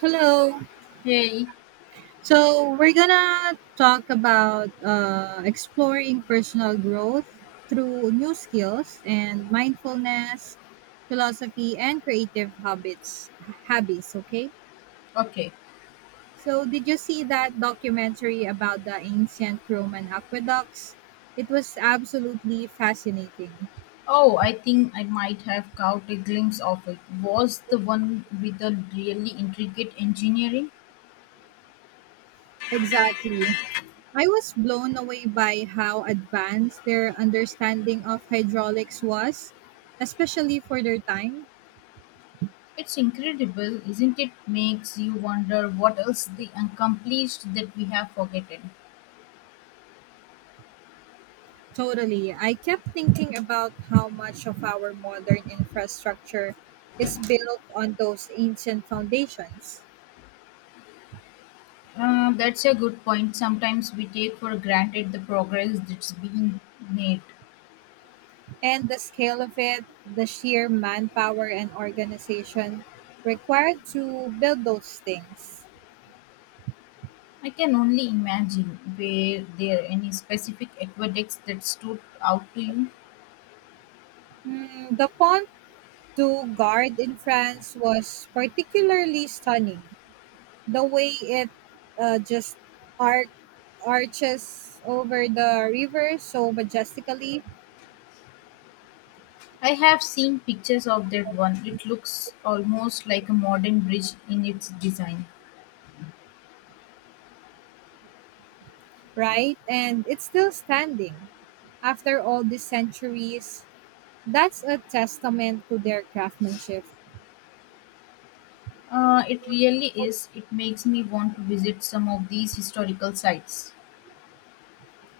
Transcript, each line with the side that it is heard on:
right: Hello.
left: Hey,
right: So we're gonna talk about exploring personal growth through new skills and mindfulness, philosophy, and creative habits. Habits, okay?
left: okay.
right: So did you see that documentary about the ancient Roman aqueducts? It was absolutely fascinating.
left: Oh, I think I might have caught a glimpse of it. Was the one with the really intricate engineering?
right: Exactly. I was blown away by how advanced their understanding of hydraulics was, especially for their time.
left: It's incredible, isn't it? Makes you wonder what else they accomplished that we have forgotten.
right: Totally. I kept thinking about how much of our modern infrastructure is built on those ancient foundations.
left: That's a good point. Sometimes we take for granted the progress that's being made.
right: And the scale of it, the sheer manpower and organization required to build those things.
left: I can only imagine, were there any specific aqueducts that stood out to you?
right: Mm, the Pont du Gard in France was particularly stunning. The way it just arched arches over the river so majestically,
left: I have seen pictures of that one. It looks almost like a modern bridge in its design.
right: right? And it's still standing. After all these centuries, that's a testament to their craftsmanship.
left: It really is. It makes me want to visit some of these historical sites.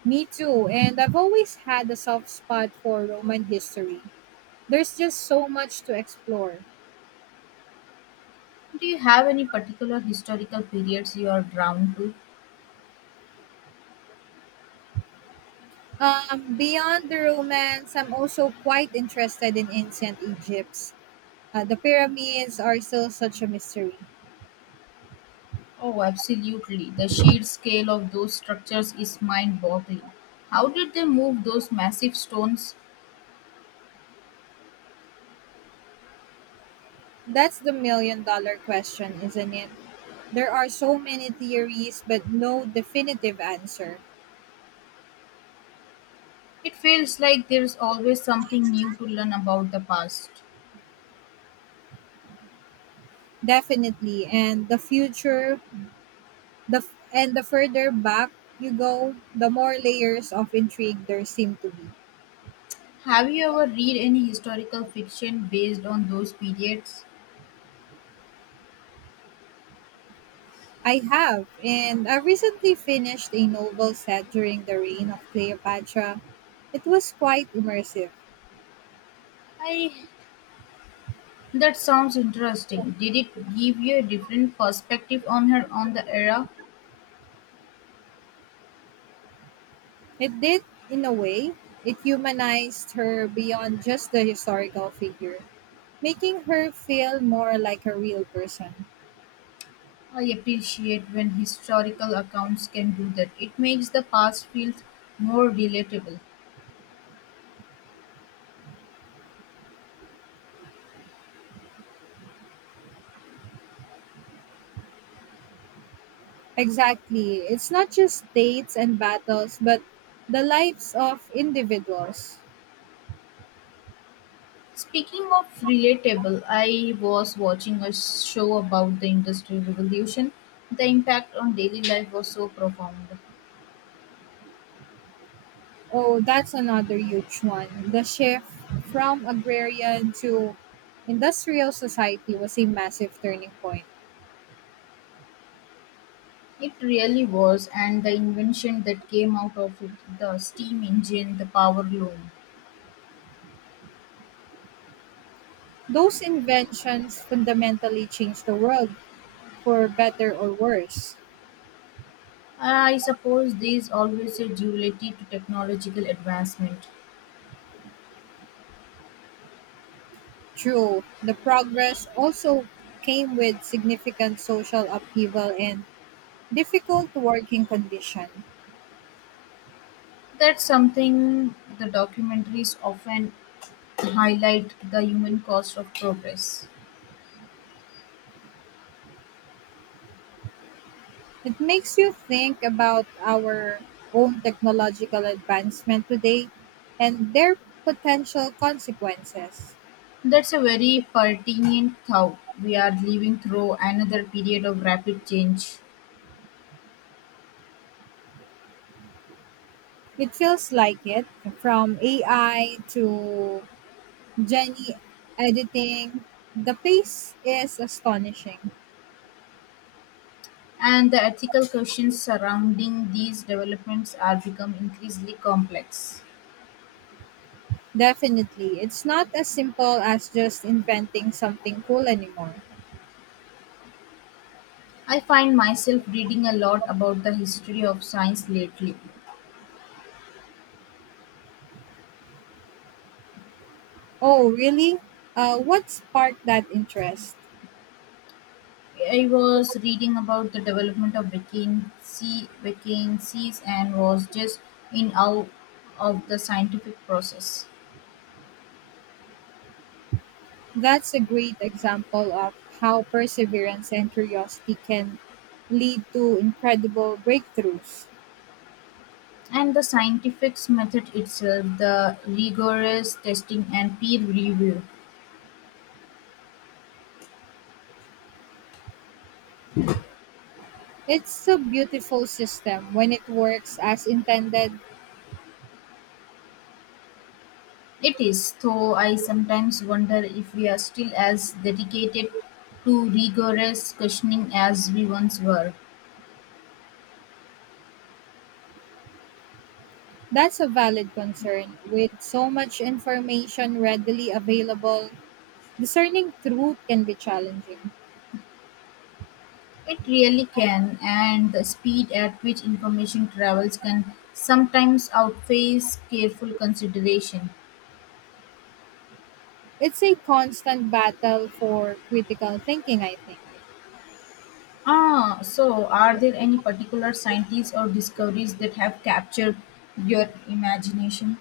right: Me too, and I've always had a soft spot for Roman history. There's just so much to explore.
left: Do you have any particular historical periods you are drawn to?
right: Beyond the Romans, I'm also quite interested in ancient Egypt. The pyramids are still such a mystery.
left: Oh, absolutely. The sheer scale of those structures is mind boggling. How did they move those massive stones?
right: That's the million dollar question, isn't it? There are so many theories, but no definitive answer.
left: It feels like there's always something new to learn about the past.
right: Definitely. And the future, and the further back you go, the more layers of intrigue there seem to be.
left: Have you ever read any historical fiction based on those periods?
right: I have, and I recently finished a novel set during the reign of Cleopatra. It was quite immersive.
left: I That sounds interesting. Did it give you a different perspective on her, on the era?
right: It did, in a way. It humanized her beyond just the historical figure, making her feel more like a real person.
left: I appreciate when historical accounts can do that. It makes the past feel more relatable.
right: Exactly. It's not just dates and battles, but the lives of individuals.
left: Speaking of relatable, I was watching a show about the Industrial Revolution. The impact on daily life was so profound.
right: Oh, that's another huge one. The shift from agrarian to industrial society was a massive turning point.
left: It really was, and the invention that came out of it, the steam engine, the power loom.
right: Those inventions fundamentally changed the world, for better or worse.
left: I suppose there's always a duality to technological advancement.
right: True, the progress also came with significant social upheaval and difficult working conditions.
left: That's something the documentaries often highlight, the human cost of progress.
right: It makes you think about our own technological advancement today and their potential consequences.
left: That's a very pertinent thought. We are living through another period of rapid change,
right: It feels like it, from AI to Jenny editing, the pace is astonishing.
left: and the ethical questions surrounding these developments are become increasingly complex.
right: Definitely, it's not as simple as just inventing something cool anymore.
left: I find myself reading a lot about the history of science lately.
right: Oh, really? What sparked that interest?
left: I was reading about the development of vacancy, vacancies, and was just in awe of the scientific process.
right: That's a great example of how perseverance and curiosity can lead to incredible breakthroughs.
left: And the scientific method itself, the rigorous testing and peer review.
right: It's a beautiful system when it works as intended.
left: It is, though I sometimes wonder if we are still as dedicated to rigorous questioning as we once were.
right: That's a valid concern. With so much information readily available, discerning truth can be challenging.
left: It really can, and the speed at which information travels can sometimes outpace careful consideration.
right: It's a constant battle for critical thinking, I think.
left: Ah, so are there any particular scientists or discoveries that have captured your imagination?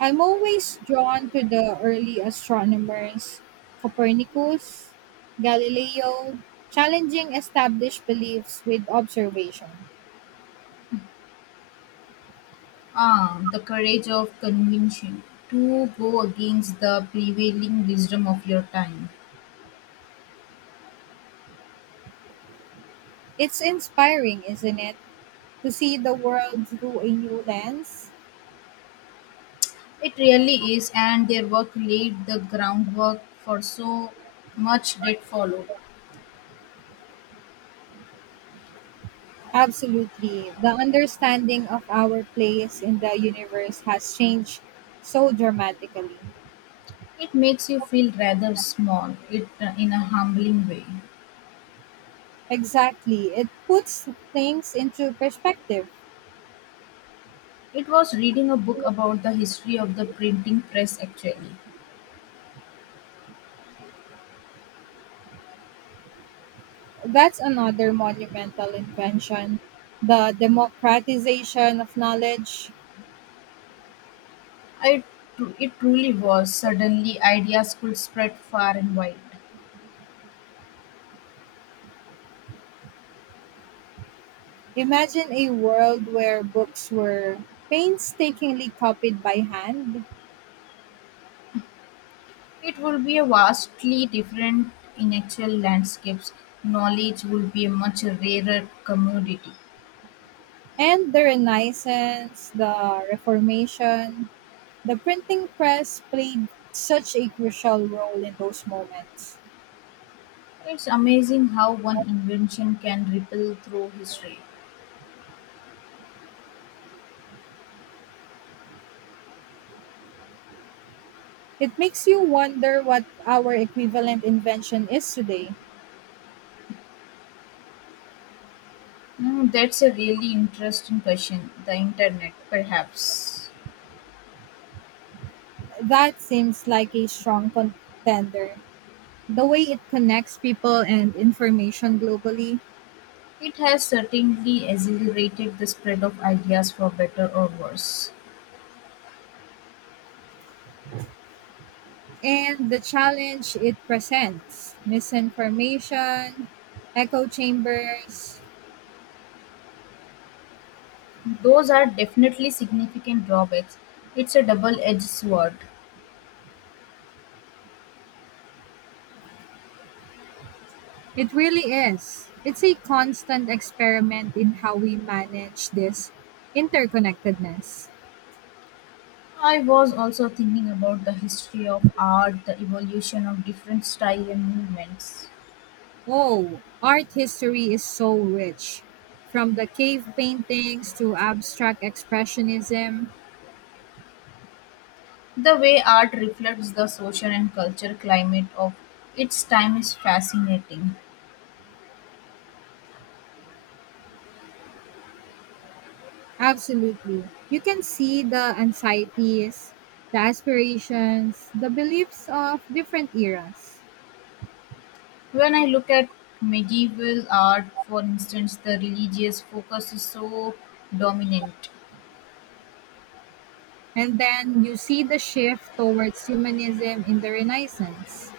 right: I'm always drawn to the early astronomers, Copernicus, Galileo, challenging established beliefs with observation.
left: Ah, the courage of convention to go against the prevailing wisdom of your time.
right: It's inspiring, isn't it, to see the world through a new lens?
left: It really is, and their work laid the groundwork for so much that followed.
right: Absolutely. The understanding of our place in the universe has changed so dramatically.
left: It makes you feel rather small, it in a humbling way.
right: Exactly. It puts things into perspective.
left: It was reading a book about the history of the printing press actually.
right: That's another monumental invention, the democratization of knowledge.
left: I it truly was. Suddenly ideas could spread far and wide.
right: Imagine a world where books were painstakingly copied by hand,
left: It would be a vastly different in actual landscapes. Knowledge would be a much rarer commodity.
right: and the Renaissance, the Reformation, the printing press played such a crucial role in those moments.
left: It's amazing how one invention can ripple through history.
right: It makes you wonder what our equivalent invention is today.
left: Mm, that's a really interesting question. The internet, perhaps.
right: That seems like a strong contender, the way it connects people and information globally,
left: It has certainly accelerated the spread of ideas for better or worse.
right: and the challenge it presents, misinformation, echo chambers.
left: Those are definitely significant drawbacks. It's a double edged sword.
right: It really is. It's a constant experiment in how we manage this interconnectedness.
left: I was also thinking about the history of art, the evolution of different styles and movements.
right: Oh, art history is so rich. From the cave paintings to abstract expressionism,
left: The way art reflects the social and cultural climate of its time is fascinating.
right: absolutely. You can see the anxieties, the aspirations, the beliefs of different eras.
left: When I look at medieval art, for instance, the religious focus is so dominant.
right: And then you see the shift towards humanism in the Renaissance.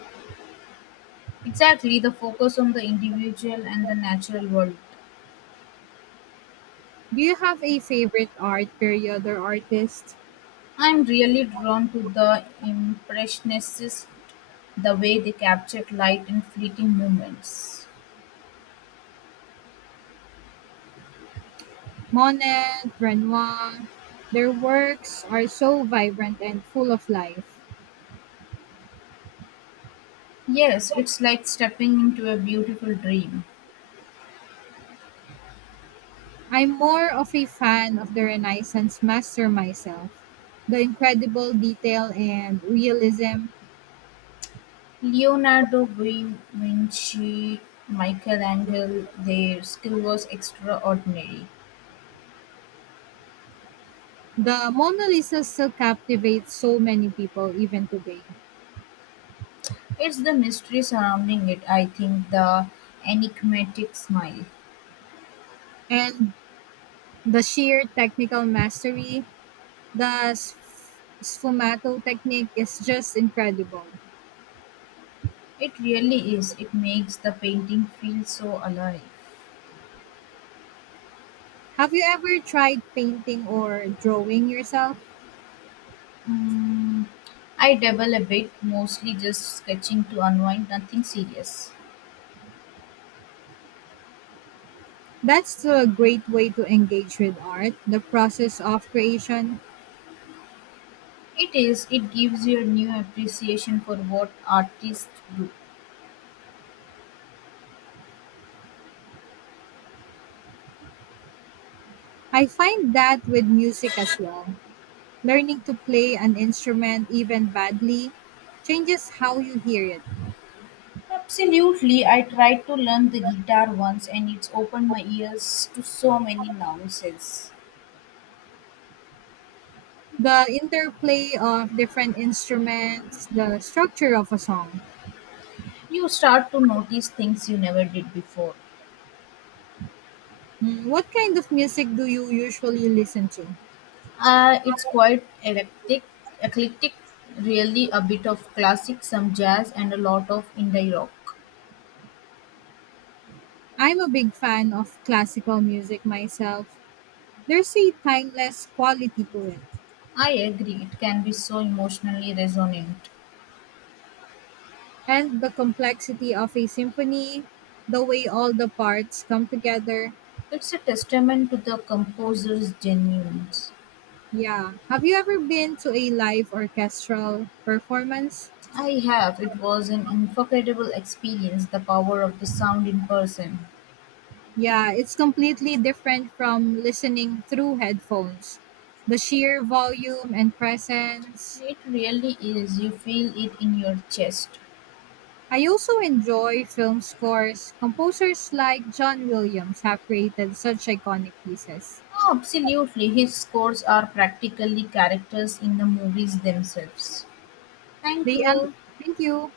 left: Exactly, the focus on the individual and the natural world.
right: Do you have a favorite art period or artist?
left: I'm really drawn to the Impressionists, the way they captured light in fleeting moments.
right: Monet, Renoir. Their works are so vibrant and full of life.
left: Yes, it's like stepping into a beautiful dream.
right: I'm more of a fan of the Renaissance master myself. The incredible detail and realism.
left: Leonardo da Vinci, Michelangelo, their skill was extraordinary.
right: The Mona Lisa still captivates so many people even today.
left: It's the mystery surrounding it, I think, the enigmatic smile.
right: And the sheer technical mastery, sfumato technique is just incredible.
left: It really is. It makes the painting feel so alive.
right: Have you ever tried painting or drawing yourself?
left: Mm, I dabble a bit, mostly just sketching to unwind, nothing serious.
right: That's still a great way to engage with art, the process of creation.
left: It is, it gives you a new appreciation for what artists do.
right: I find that with music as well. Learning to play an instrument, even badly, changes how you hear it.
left: Absolutely, I tried to learn the guitar once and it's opened my ears to so many nuances.
right: The interplay of different instruments, the structure of a song.
left: You start to notice things you never did before.
right: Mm, what kind of music do you usually listen to?
left: It's quite eclectic, really a bit of classic, some jazz, and a lot of indie rock.
right: I'm a big fan of classical music myself. There's a timeless quality to it,
left: I agree, it can be so emotionally resonant.
right: and the complexity of a symphony, the way all the parts come together.
left: It's a testament to the composer's genuineness.
right: Yeah. Have you ever been to a live orchestral performance?
left: I have. It was an unforgettable experience, the power of the sound in person.
right: Yeah, it's completely different from listening through headphones. The sheer volume and presence.
left: It really is. You feel it in your chest.
right: I also enjoy film scores. Composers like John Williams have created such iconic pieces.
left: Oh, absolutely. His scores are practically characters in the movies themselves. Thank you.
right: Thank you.